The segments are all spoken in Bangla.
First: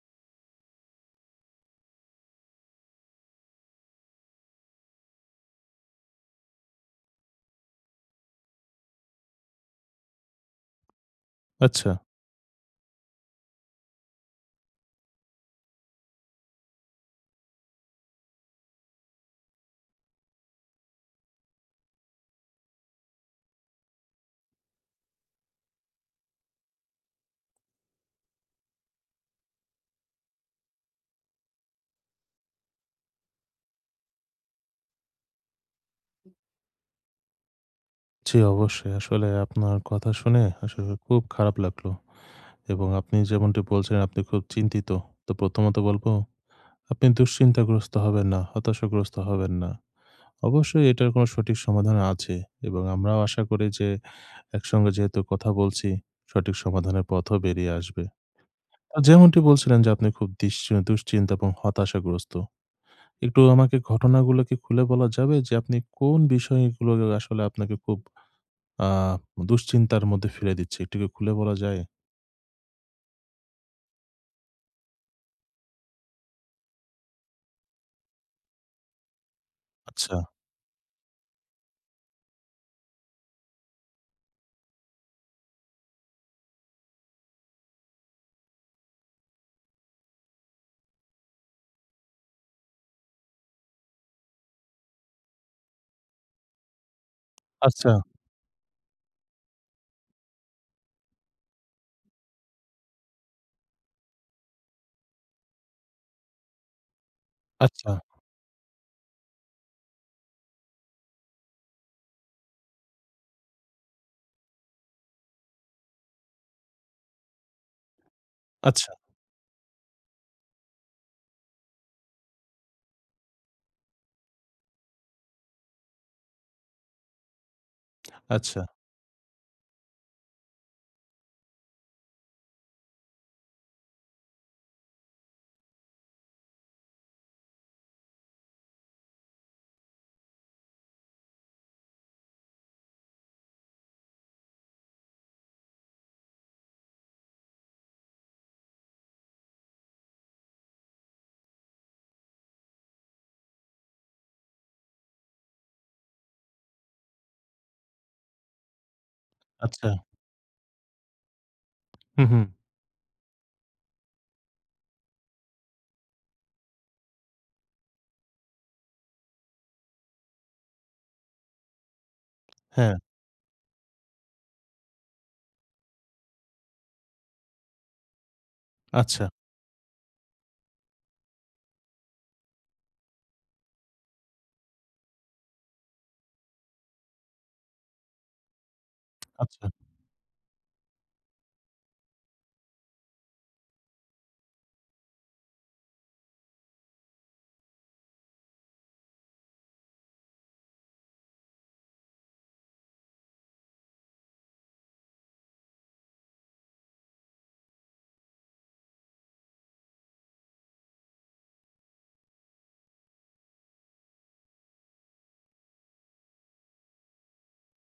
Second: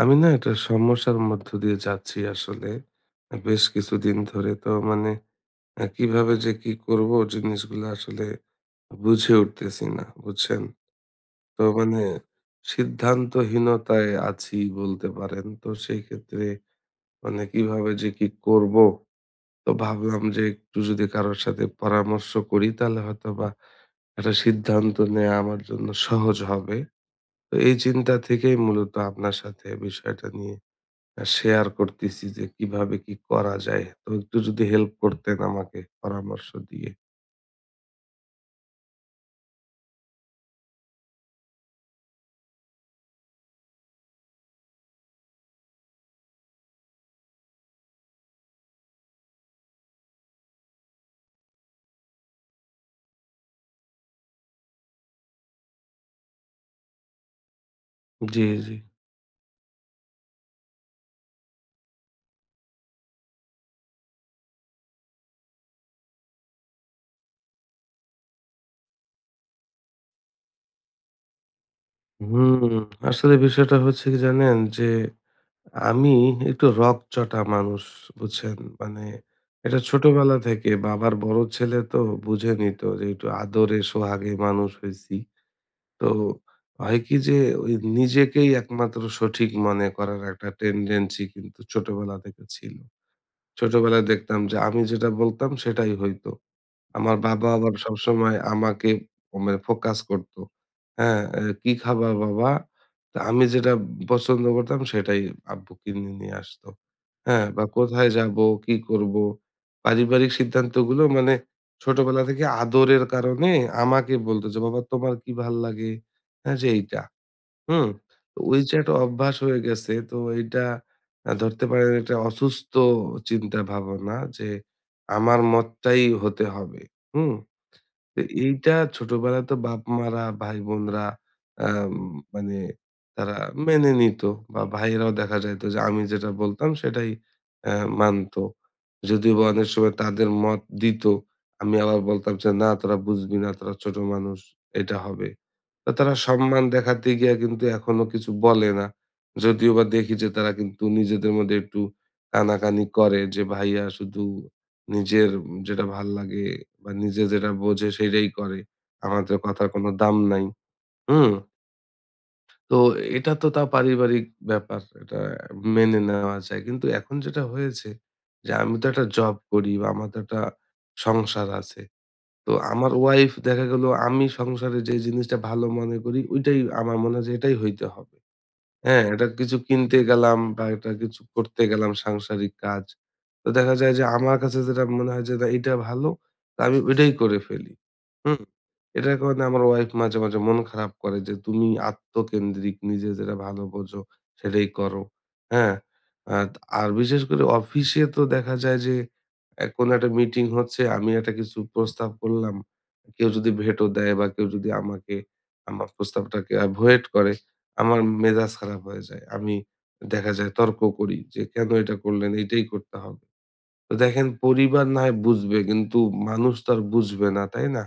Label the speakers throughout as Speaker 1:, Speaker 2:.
Speaker 1: আমি না একটা সমস্যার মধ্য দিয়ে যাচ্ছি আসলে। বেশ কিছুদিন ধরে তো মানে আ কিভাবে যে কি করব জিনিসগুলো আসলে বুঝে উঠতেছি না, বুঝছেন? তো
Speaker 2: আচ্ছা।
Speaker 1: মানে সিদ্ধান্তহীনতায় আছি বলতে পারেন। তো সেই ক্ষেত্রে মানে কিভাবে যে কি করব? তো ভাবলাম যে একটু যদি কারোর সাথে পরামর্শ করি তাহলে হয়তোবা একটা সিদ্ধান্ত নেয়া আমার জন্য সহজ হবে। তো এই চিন্তা থেকেই মূলত আপনার সাথে বিষয়টা নিয়ে শেয়ার করতেছি যে কিভাবে কি করা যায়। তো একটু যদি হেল্প করতেন আমাকে পরামর্শ দিয়ে।
Speaker 2: জি, অবশ্যই। আসলে আপনার কথা শুনে আসলে খুব খারাপ লাগলো। এবং আপনি যেমনটি বলছেন আপনি খুব চিন্তিত। তো প্রথমত বলব আপনি দুশ্চিন্তাগ্রস্ত হবেন না, হতাশাগ্রস্ত হবেন না। অবশ্যই এটার কোনো সঠিক সমাধান আছে এবং আমরাও আশা করি যে একসঙ্গে যেহেতু কথা বলছি সঠিক সমাধানের পথও বেরিয়ে আসবে।
Speaker 1: জি, জি।
Speaker 2: যেমনটি বলছিলেন যে আপনি খুব দুশ্চিন্তা এবং হতাশাগ্রস্ত। একটু আমাকে ঘটনাগুলো কি খুলে বলা যাবে যে আপনি কোন বিষয়গুলো আসলে আপনাকে খুব আ দুশ্চিন্তার মধ্যে ফেলে দিচ্ছে। এটা কি খুলে বলা যায়?
Speaker 1: হুম, আসলে বিষয়টা হচ্ছে কি জানেন? যে আমি একটু রগচটা মানুষ, বুঝছেন? মানে এটা
Speaker 2: আচ্ছা,
Speaker 1: ছোটবেলা থেকে বাবার বড় ছেলে তো বুঝেনি তো যে একটু আদরে সোহাগে মানুষ হইছি। তো হয় কি যে ওই নিজেকেই একমাত্র সঠিক মনে করার একটা টেনডেন্সি কিন্তু ছোটবেলা থেকে ছিল। ছোটবেলায় দেখতাম যে আমি যেটা বলতাম সেটাই হইতো। আমার বাবা আবার
Speaker 2: আচ্ছা,
Speaker 1: সবসময় আমাকে মানে ফোকাস করতো। হ্যাঁ, এ "কি খাবা বাবা?" তো আমি যেটা পছন্দ করতাম সেটাই আব্বু কিনে নিয়ে আসতো। হ্যাঁ, বা
Speaker 2: আচ্ছা,
Speaker 1: কোথায় যাবো, কি করবো? পারিবারিক সিদ্ধান্তগুলো মানে ছোটবেলা থেকে আদরের কারণে আমাকে বলতো যে, "বাবা তোমার কি ভাল লাগে?" হ্যাঁ, যে এইটা। হুম? তো ওই যে
Speaker 2: আচ্ছা,
Speaker 1: একটা অভ্যাস হয়ে গেছে তো এইটা ধরতে পারেন একটা অসুস্থ চিন্তা ভাবনা যে আমার মতটাই হতে হবে। হুম? তো
Speaker 2: আচ্ছা,
Speaker 1: এইটা ছোটবেলায় তো বাপ-মারা, ভাই-বোনরা আম মানে তারা মেনে নিত বা ভাইয়েরাও দেখা যাইত যে আমি যেটা বলতাম সেটাই অ্যা মানত। যদিও বা অনেক সময় তাদের মত দিত। আমি আবার বলতাম যে, "না তোরা বুঝবি না, তোরা ছোট মানুষ, এটা হবে।" তো তারা সম্মান দেখাতে গিয়া কিন্তু এখনো কিছু বলে না। যদিও বা দেখি যে তারা কিন্তু নিজেদের মধ্যে একটু কানাকানি করে যে ভাইয়া শুধু নিজের যেটা ভাল লাগে বা নিজে যেটা বোঝে সেটাই করে। আমাদের কথার কোনো
Speaker 2: আচ্ছা।
Speaker 1: দাম নাই। হুম?
Speaker 2: হুম, হুম।
Speaker 1: তো এটা তো তার পারিবারিক ব্যাপার। এটা মেনে নেওয়া যায়। কিন্তু এখন যেটা হয়েছে যে আমি তো একটা জব করি বা আমার তো একটা সংসার আছে। তো আমার
Speaker 2: হ্যাঁ,
Speaker 1: ওয়াইফ দেখা গেল আমি সংসারে যে জিনিসটা ভালো মনে করি, ঐটাই আমার মনে হয় যে এটাই হইতে হবে। হ্যাঁ,
Speaker 2: আচ্ছা,
Speaker 1: এটা কিছু কিনতে গেলাম বা এটা কিছু করতে গেলাম সাংসারিক কাজ। তো দেখা যায় যে আমার কাছে যেটা মনে হয় যে, "না এটা ভালো।" তো আমি ওইটাই করে ফেলি। হুম? এটার কারণে আমার
Speaker 2: আচ্ছা।
Speaker 1: ওয়াইফ মাঝে, মাঝে মন খারাপ করে যে, "তুমি আত্মকেন্দ্রিক নিজে যেটা ভালো বোঝো সেটাই করো।" হ্যাঁ? আ আর বিশেষ করে অফিসে তো দেখা যায় যে, এ কোনো একটা মিটিং হচ্ছে, আমি একটা কিছু প্রস্তাব করলাম। কেউ যদি ভেটো দেয় বা কেউ যদি আমাকে আমার প্রস্তাবটাকে ভয়েড করে আমার মেজাজ খারাপ হয়ে যায়। আমি দেখা যায় তর্ক করি যে, "কেন এটা করলেন? এইটাই করতে হবে।" তো দেখেন পরিবার না হয় বুঝবে কিন্তু মানুষ তো আর বুঝবে না, তাই না?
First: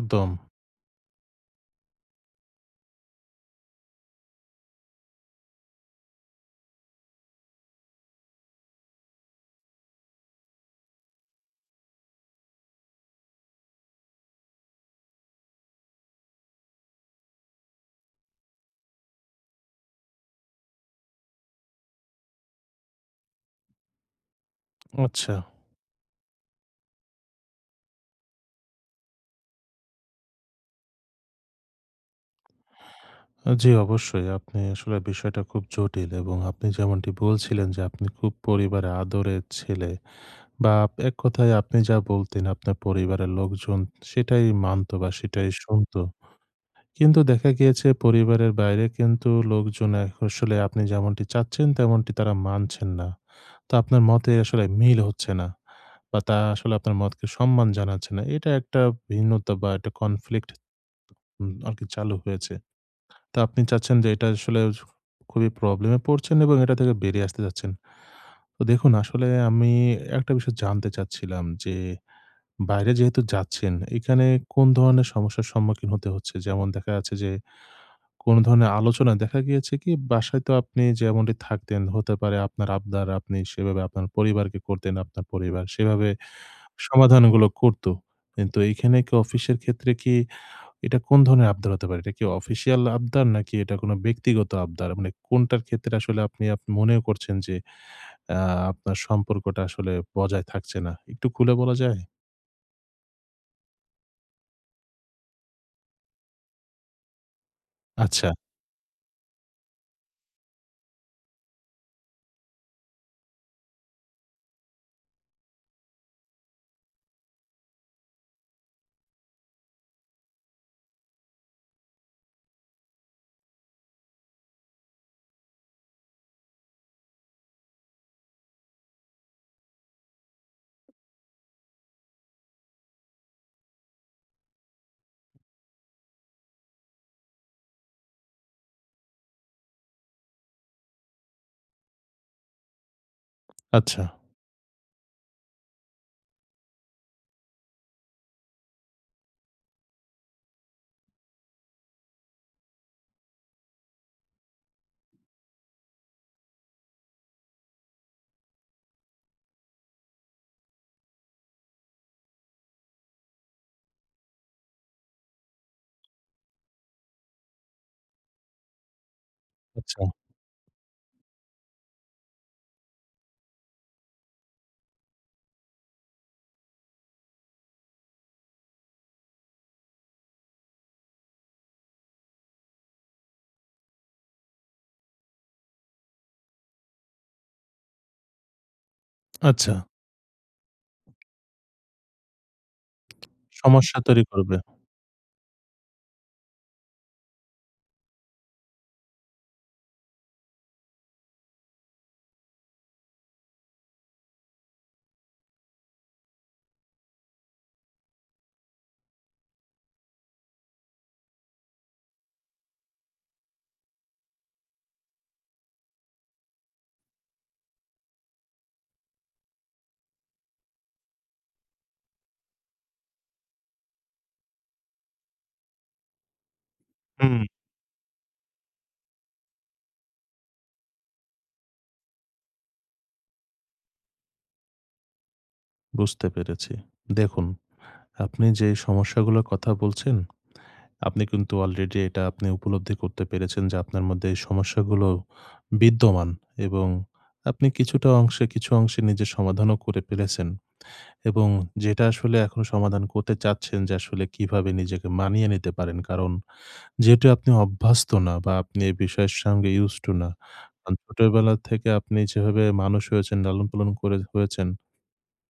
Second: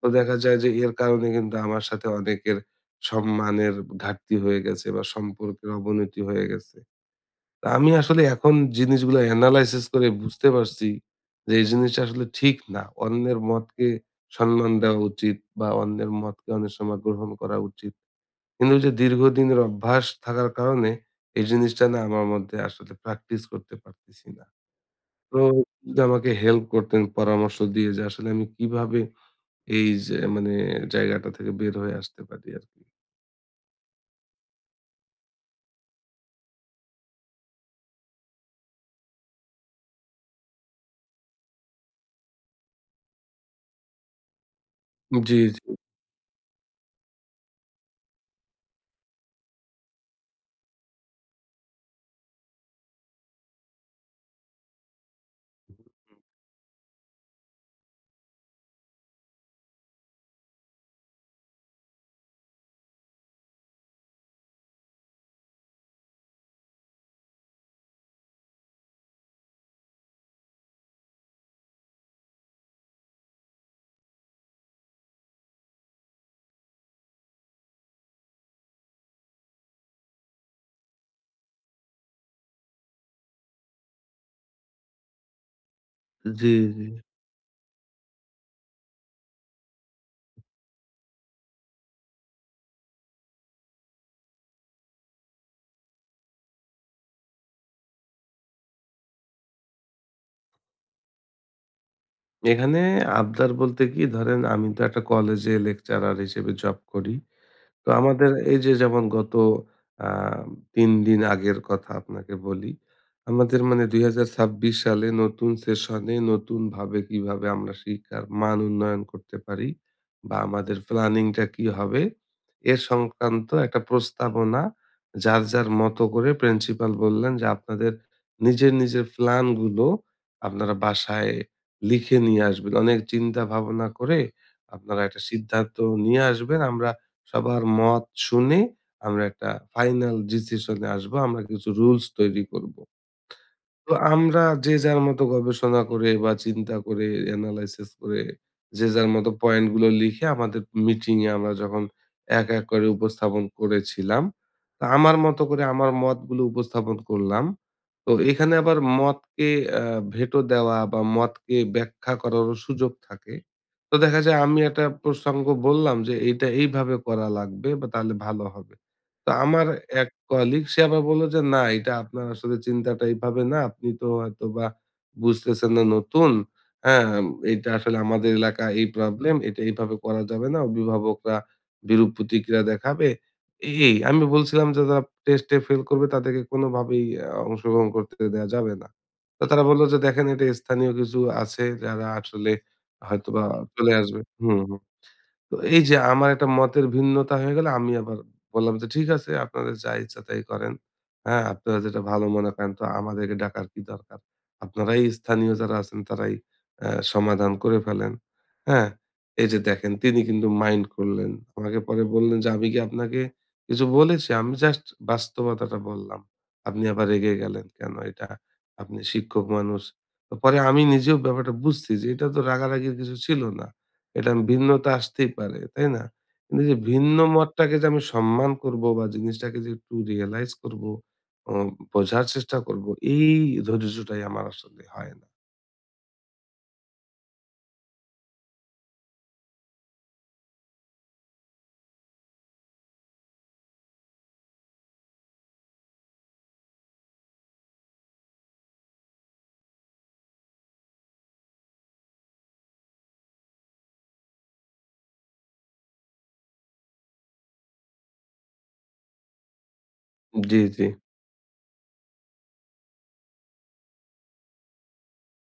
Speaker 1: তো দেখা যায় যে এর কারণে কিন্তু আমার সাথে অনেকের সম্মানের ঘাটতি হয়ে গেছে বা সম্পর্কের অবনতি হয়ে গেছে। তো আমি আসলে এখন জিনিসগুলো এনালাইসিস করে বুঝতে পারছি যে এই জিনিসটা আসলে ঠিক না। অন্যের মতকে সম্মান দেওয়া উচিত বা অন্যের মতকে অনেক সময় গ্রহণ করা উচিত। কিন্তু ওই যে দীর্ঘদিনের অভ্যাস থাকার কারণে এই জিনিসটা না আমার মধ্যে আসলে প্র্যাকটিস করতে পারতেছি না।
Speaker 2: আচ্ছা।
Speaker 1: তো যদি আমাকে হেল্প করতেন পরামর্শ দিয়ে যে আসলে আমি কিভাবে এই যে মানে জায়গাটা থেকে বের হয়ে আসতে পারি আরকি?
Speaker 2: জি, অবশ্যই। আপনি আসলে বিষয়টা খুব জটিল এবং আপনি যেমনটি বলছিলেন যে আপনি খুব পরিবারের আদরের ছেলে বা এক কথায় আপনি যা বলতেন আপনার পরিবারের লোকজন সেটাই মানত বা
Speaker 1: জি,
Speaker 2: সেটাই
Speaker 1: জি,
Speaker 2: শুনত। কিন্তু দেখা গিয়েছে পরিবারের বাইরে কিন্তু লোকজন আসলে আপনি যেমনটি চাচ্ছেন তেমনটি তারা মানছেন না। তো আপনার মতে আসলে মিল হচ্ছে না বা তারা আসলে আপনার মতকে সম্মান জানাচ্ছে না। এটা একটা ভিন্নতা বা একটা কনফ্লিক্ট আরকি চালু হয়েছে। তো আপনি চাচ্ছেন যে এটা আসলে খুবই প্রবলেমে পড়ছেন এবং এটা থেকে বেরিয়ে আসতে চাচ্ছেন। তো দেখুন আসলে আমি একটা বিষয় জানতে চাচ্ছিলাম যে বাইরে যেহেতু যাচ্ছেন, এখানে কোন ধরনের সমস্যার সম্মুখীন হতে হচ্ছে? যেমন দেখা যাচ্ছে যে কোনো ধরনের আলোচনা দেখা গিয়েছে কি বাসায় তো আপনি যেমনটি থাকতেন হতে পারে আপনার আবদার আপনি সেভাবে আপনার পরিবারকে করতেন আপনার পরিবার সেভাবে
Speaker 1: জি, জি।
Speaker 2: সমাধানগুলো করতো। কিন্তু এইখানে কি অফিসের ক্ষেত্রে কি এটা কোন ধরনের আবদার হতে পারে? এটা কি অফিসিয়াল আবদার নাকি এটা কোনো ব্যক্তিগত আবদার? মানে কোনটার ক্ষেত্রে আসলে আপনি মনে করছেন যে আ আপনার সম্পর্কটা আসলে বজায় থাকছে না? একটু খুলে বলা যায়?
Speaker 1: এখানে আবদার বলতে কি ধরেন আমি তো একটা কলেজে লেকচারার হিসেবে জব করি। তো
Speaker 2: আচ্ছা,
Speaker 1: আমাদের এই যে যেমন গত আ ৩ দিন আগের কথা আপনাকে বলি। আমাদের মানে ২০২৬ সালে নতুন সেশনে নতুনভাবে কিভাবে আমরা শিক্ষার মান উন্নয়ন করতে পারি বা আমাদের প্ল্যানিংটা কি হবে এ সংক্রান্ত একটা প্রস্তাবনা যার, যার মতো করে প্রিন্সিপাল বললেন যে, "আপনাদের নিজের, নিজের প্ল্যানগুলো আপনারা বাসায় লিখে নিয়ে আসবেন। অনেক চিন্তা ভাবনা করে আপনারা একটা সিদ্ধান্ত নিয়ে আসবেন। আমরা সবার মত শুনে আমরা একটা ফাইনাল ডিসিশনে আসবো। আমরা কিছু রুলস তৈরি করব। তো
Speaker 2: আচ্ছা,
Speaker 1: আমরা যে যার মতো গবেষণা করে বা চিন্তা করে এনালাইসিস করে যে যার মতো পয়েন্ট গুলো লিখে আমাদের মিটিং এ আমরা যখন এক এক করে উপস্থাপন করেছিলাম তা আমার মতো করে আমার মতগুলো উপস্থাপন করলাম তো এখানে আবার মতকে ভেটো দেওয়া বা মতকে ব্যাখ্যা করারও সুযোগ থাকে তো দেখা যায় আমি একটা প্রসঙ্গ বললাম যে এইটা এইভাবে করা লাগবে বা তাহলে ভালো হবে তো আমার
Speaker 2: আচ্ছা,
Speaker 1: এক কলিগ সে আবার বলল যে, "না, এটা আপনার আসলে চিন্তাটা এইভাবে না। আপনি তো হয়তোবা বুঝতেছেন না নতুন। হ্যাঁ, এটা আসলে আমাদের এলাকা এই প্রবলেম। এটা এইভাবে করা যাবে না। অভিভাবকরা বিরূপ প্রতিক্রিয়া দেখাবে।" এই, এই। আমি বলছিলাম যে, "যারা টেস্টে ফেল করবে তাদেরকে কোনোভাবেই অংশগ্রহণ করতে দেয়া যাবে না।" তো তারা
Speaker 2: আচ্ছা।
Speaker 1: বলল যে, "দেখেন এটা স্থানীয় কিছু আছে যারা আসলে হয়তোবা চলে
Speaker 2: সমস্যা
Speaker 1: আসবে।"
Speaker 2: তৈরি করবে।
Speaker 1: হুম, হুম। তো এই যে আমার একটা মতের ভিন্নতা হয়ে গেল, আমি আবার বললাম যে, "ঠিক আছে আপনাদের যা ইচ্ছা তাই করেন। হ্যাঁ, আপনারা যেটা ভালো মনে করেন তো আমাদেরকে ডাকার কি দরকার? আপনারাই স্থানীয় যারা আছেন তারাই সমাধান করে ফেলেন।" হ্যাঁ? এই যে দেখেন তিনি কিন্তু মাইন্ড করলেন। আমাকে পরে বললেন যে, "আমি কি আপনাকে কিছু বলেছি? আমি জাস্ট বাস্তবতাটা বললাম। আপনি আবার রেগে গেলেন কেন? এটা আপনি শিক্ষক মানুষ।" তো পরে আমি নিজেও ব্যাপারটা বুঝছি যে এটা তো রাগারাগির কিছু ছিল না। এটা ভিন্নতা আসতেই পারে, তাই না? কিন্তু যে ভিন্ন
Speaker 2: হুম,
Speaker 1: মতটাকে যে আমি সম্মান করব বা জিনিসটাকে যে একটু রিয়ালাইজ করব, অ বোঝার চেষ্টা করব, এই ধৈর্যটাই আমার আসলে হয় না।
Speaker 2: বুঝতে পেরেছি। দেখুন আপনি যে সমস্যাগুলোর কথা বলছেন, আপনি কিন্তু অলরেডি এটা আপনি উপলব্ধি করতে পেরেছেন যে আপনার মধ্যে এই সমস্যাগুলো বিদ্যমান এবং আপনি কিছুটা অংশে কিছু অংশে নিজের সমাধানও করে ফেলেছেন এবং যেটা আসলে এখন সমাধান করতে চাচ্ছেন যে আসলে কিভাবে নিজেকে মানিয়ে নিতে পারেন। কারণ যেহেতু আপনি অভ্যস্ত না বা আপনি এই বিষয়ের সঙ্গে used to না।
Speaker 1: জি, জি।
Speaker 2: কারণ ছোটবেলা থেকে আপনি যেভাবে মানুষ হয়েছেন, লালন-পালন করে হয়েছেন,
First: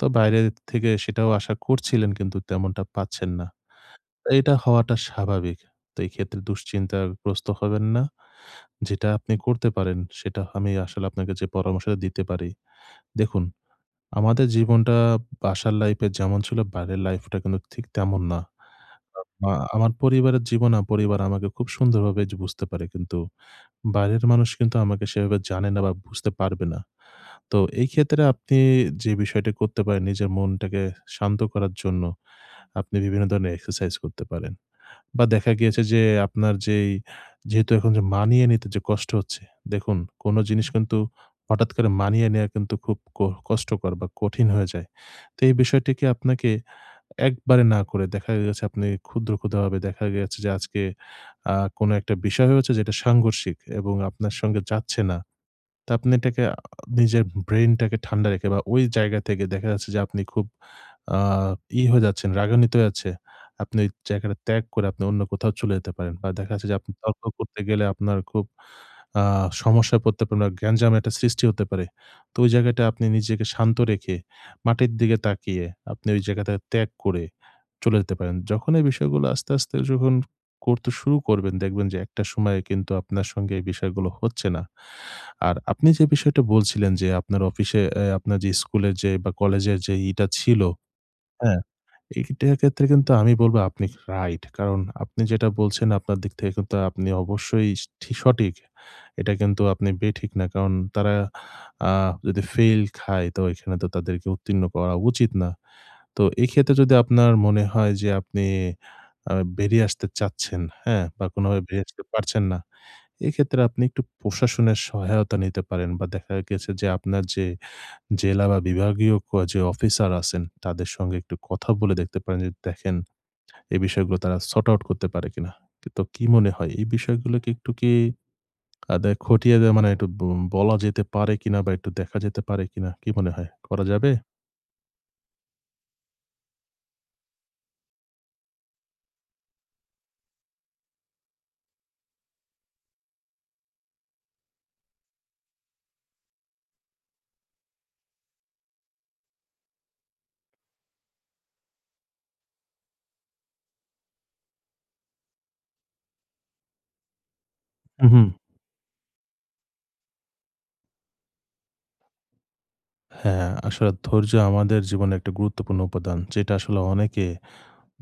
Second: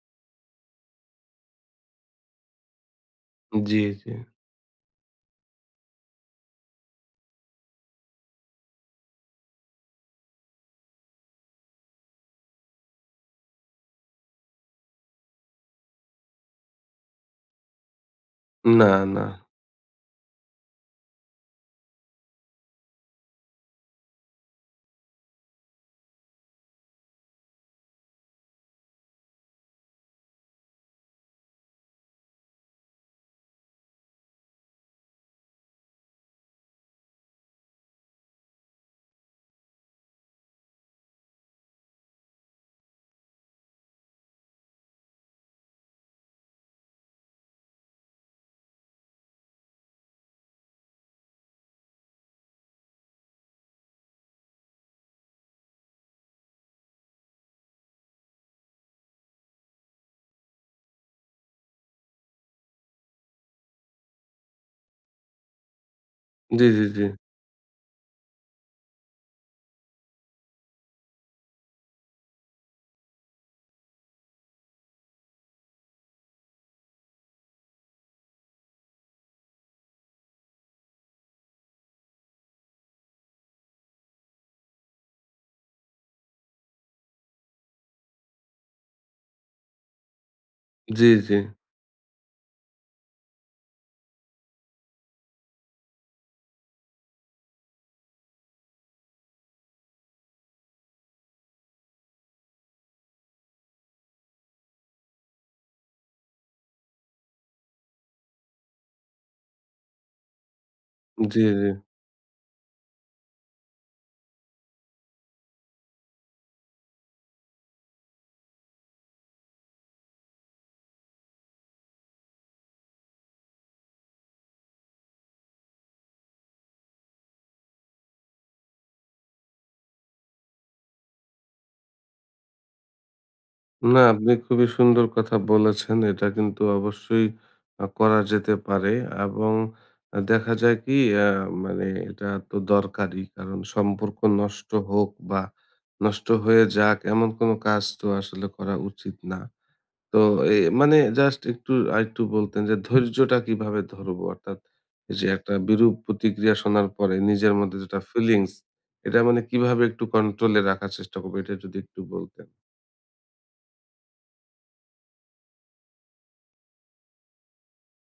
Speaker 2: তো বাইরে থেকে সেটাও আশা করছিলেন কিন্তু তেমনটা পাচ্ছেন না।
Speaker 1: জি, জি।
Speaker 2: এটা হওয়াটা স্বাভাবিক। তো এক্ষেত্রে দুশ্চিন্তাগ্রস্ত হবেন না। যেটা আপনি করতে পারেন সেটা আমি আসলে আপনাকে যে পরামর্শটা দিতে পারি। দেখুন, আমাদের জীবনটা বাসার লাইফে যেমন ছিল বাইরের লাইফটা কিন্তু ঠিক তেমন না।
Speaker 1: না, না।
Speaker 2: আমার পরিবারের জীবন পরিবার আমাকে খুব সুন্দরভাবে যে বুঝতে পারে কিন্তু বাইরের মানুষ কিন্তু আমাকে সেভাবে জানে না বা বুঝতে পারবে না। তো এই ক্ষেত্রে আপনি যে বিষয়টা করতে পারেন নিজের মনটাকে শান্ত করার জন্য আপনি বিভিন্ন ধরনের এক্সারসাইজ করতে পারেন। বা দেখা গিয়েছে যে আপনার যেই যেহেতু এখন যে মানিয়ে নিতে যে কষ্ট হচ্ছে, দেখুন কোনো জিনিস কিন্তু হঠাৎ করে মানিয়ে নেয়া কিন্তু খুব কষ্টকর বা কঠিন হয়ে যায়। তো এই বিষয়টিকে আপনাকে একবারে না করে দেখা গেছে আপনি ক্ষুদ্র, ক্ষুদ্রভাবে দেখা গেছে যে আজকে কোনো একটা বিষয় হয়েছে যেটা সাংঘর্ষিক এবং আপনার সঙ্গে যাচ্ছে না। তো আপনি এটাকে নিজের ব্রেইনটাকে ঠান্ডা রেখে বা ওই জায়গা থেকে দেখা যাচ্ছে যে আপনি খুব আ হয়ে যাচ্ছেন, রাগান্বিত হয়ে যাচ্ছে। আপনি ওই জায়গাটা ত্যাগ করে আপনি অন্য কোথাও চলে যেতে পারেন। বা দেখা
Speaker 1: জি,
Speaker 2: যাচ্ছে যে
Speaker 1: জি,
Speaker 2: আপনি
Speaker 1: জি।
Speaker 2: তর্ক করতে গেলে আপনার খুব আ সমস্যায় পড়তে পারেন বা গ্যাঞ্জামের একটা সৃষ্টি হতে পারে। তো ওই জায়গাটা আপনি নিজেকে শান্ত রেখে, মাটির দিকে তাকিয়ে আপনি ওই জায়গাটা ত্যাগ করে চলে যেতে পারেন। যখন এই বিষয়গুলো আস্তে, আস্তে যখন করতে শুরু করবেন দেখবেন যে একটা সময়ে কিন্তু আপনার সঙ্গে এই বিষয়গুলো হচ্ছে না। আর আপনি যে বিষয়টা বলছিলেন যে আপনার অফিসে আপনার যে স্কুলের যে বা কলেজের যে ইটা ছিল,
Speaker 1: জি, জি।
Speaker 2: হ্যাঁ। এইটার ক্ষেত্রে কিন্তু আমি বলব আপনি রাইট। কারণ আপনি যেটা বলছেন আপনার দিক থেকে কিন্তু আপনি অবশ্যই সঠিক। এটা কিন্তু আপনি বেঠিক না। কারণ তারা আ যদি ফেইল খায় তো এখানে তো তাদেরকে উত্তীর্ণ করা উচিত না। তো এক্ষেত্রে যদি আপনার মনে হয় যে আপনি আ বেরিয়ে আসতে চাচ্ছেন, হ্যাঁ? বা
Speaker 1: জি,
Speaker 2: কোনোভাবে
Speaker 1: জি।
Speaker 2: বেরিয়ে আসতে পারছেন না। এক্ষেত্রে আপনি একটু প্রশাসনের সহায়তা নিতে পারেন বা দেখা গেছে যে আপনার যে জেলা বা বিভাগীয় যে অফিসার আছেন তাদের সঙ্গে একটু কথা বলে দেখতে পারেন যে দেখেন এই বিষয়গুলো তারা সর্ট আউট করতে পারে কিনা। তো কি মনে হয় এই বিষয়গুলোকে একটু কি দে- খতিয়ে দে- মানে একটু বলা যেতে পারে কিনা বা একটু দেখা যেতে পারে কিনা? কি মনে হয়, করা
Speaker 1: না,
Speaker 2: যাবে?
Speaker 1: আপনি খুবই সুন্দর কথা বলেছেন। এটা কিন্তু অবশ্যই করা যেতে পারে এবং দেখা যায় কি আ মানে এটা তো দরকারই। কারণ সম্পর্ক নষ্ট হোক বা নষ্ট হয়ে যাক এমন কোনো কাজ তো আসলে করা উচিত না। তো এ মানে জাস্ট একটু আরেকটু বলতেন যে ধৈর্যটা কিভাবে ধরবো? অর্থাৎ এই যে একটা বিরূপ প্রতিক্রিয়া শোনার পরে নিজের মধ্যে যেটা
Speaker 2: হুম।
Speaker 1: ফিলিংস এটা মানে কিভাবে একটু কন্ট্রোলে রাখার চেষ্টা করব? এটা যদি একটু বলতেন।
Speaker 2: হ্যাঁ, আসলে ধৈর্য আমাদের জীবনে একটা গুরুত্বপূর্ণ উপাদান যেটা আসলে অনেকে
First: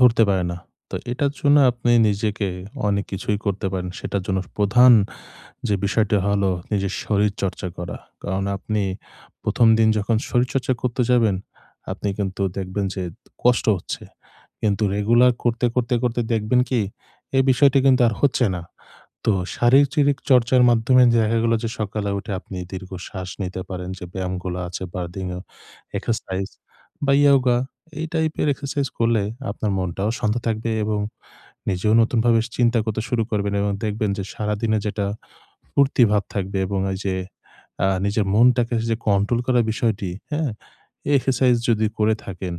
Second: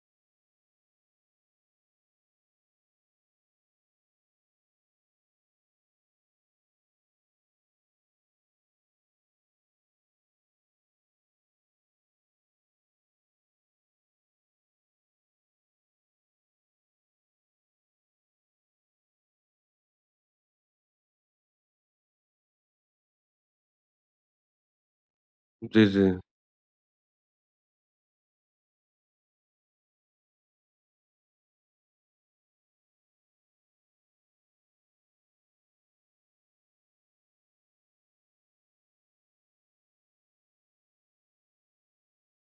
Speaker 2: ধরতে পারে না। তো এটার জন্য আপনি নিজেকে অনেক কিছুই করতে পারেন। সেটার জন্য প্রধান যে বিষয়টি হলো নিজের শরীরচর্চা করা। কারণ আপনি প্রথম দিন যখন শরীরচর্চা করতে যাবেন, আপনি কিন্তু দেখবেন যে কষ্ট হচ্ছে। কিন্তু রেগুলার করতে, করতে, করতে দেখবেন কি এই বিষয়টি কিন্তু আর হচ্ছে না। তো শারীরিক চর্চার মাধ্যমে যে দেখা গেল যে সকালে উঠে আপনি দীর্ঘ শ্বাস নিতে পারেন যে ব্যায়ামগুলো আছে বার্দিং
Speaker 1: জি, জি।
Speaker 2: এক্সারসাইজ বা ইয়োগা এই টাইপের এক্সারসাইজ করলে আপনার মনটাও শান্ত থাকবে এবং নিজেও নতুনভাবে চিন্তা করতে শুরু করবেন এবং দেখবেন যে সারাদিনে যেটা ফুর্তি ভাব থাকবে এবং এই যে নিজের মনটাকে যে কন্ট্রোল করার বিষয়টি, হ্যাঁ, এই এক্সারসাইজ যদি করে থাকেন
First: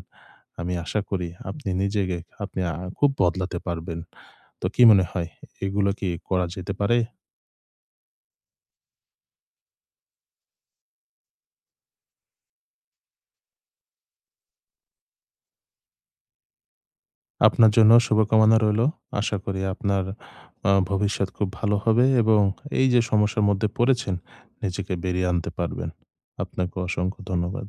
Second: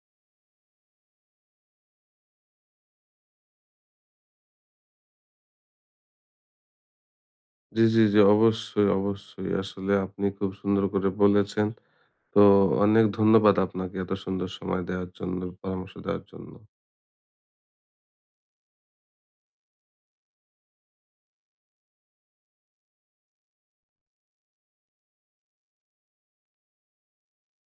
Speaker 2: আমি আশা করি আপনি নিজেকে খুব বদলাতে পারবেন। তো কি মনে হয়, এগুলো কি করা যেতে পারে?
Speaker 1: জি, জি, জি। অবশ্যই, অবশ্যই। আসলে আপনি খুব সুন্দর করে বলেছেন। তো অনেক ধন্যবাদ আপনাকে এত সুন্দর সময় দেওয়ার জন্য, পরামর্শ দেওয়ার জন্য।
Speaker 2: আপনার জন্য শুভকামনা রইল। আশা করি আপনার ভবিষ্যৎ খুব ভালো হবে এবং এই যে সমস্যার মধ্যে পড়েছেন, নিজেকে বেরিয়ে আনতে পারবেন। আপনাকে অসংখ্য ধন্যবাদ।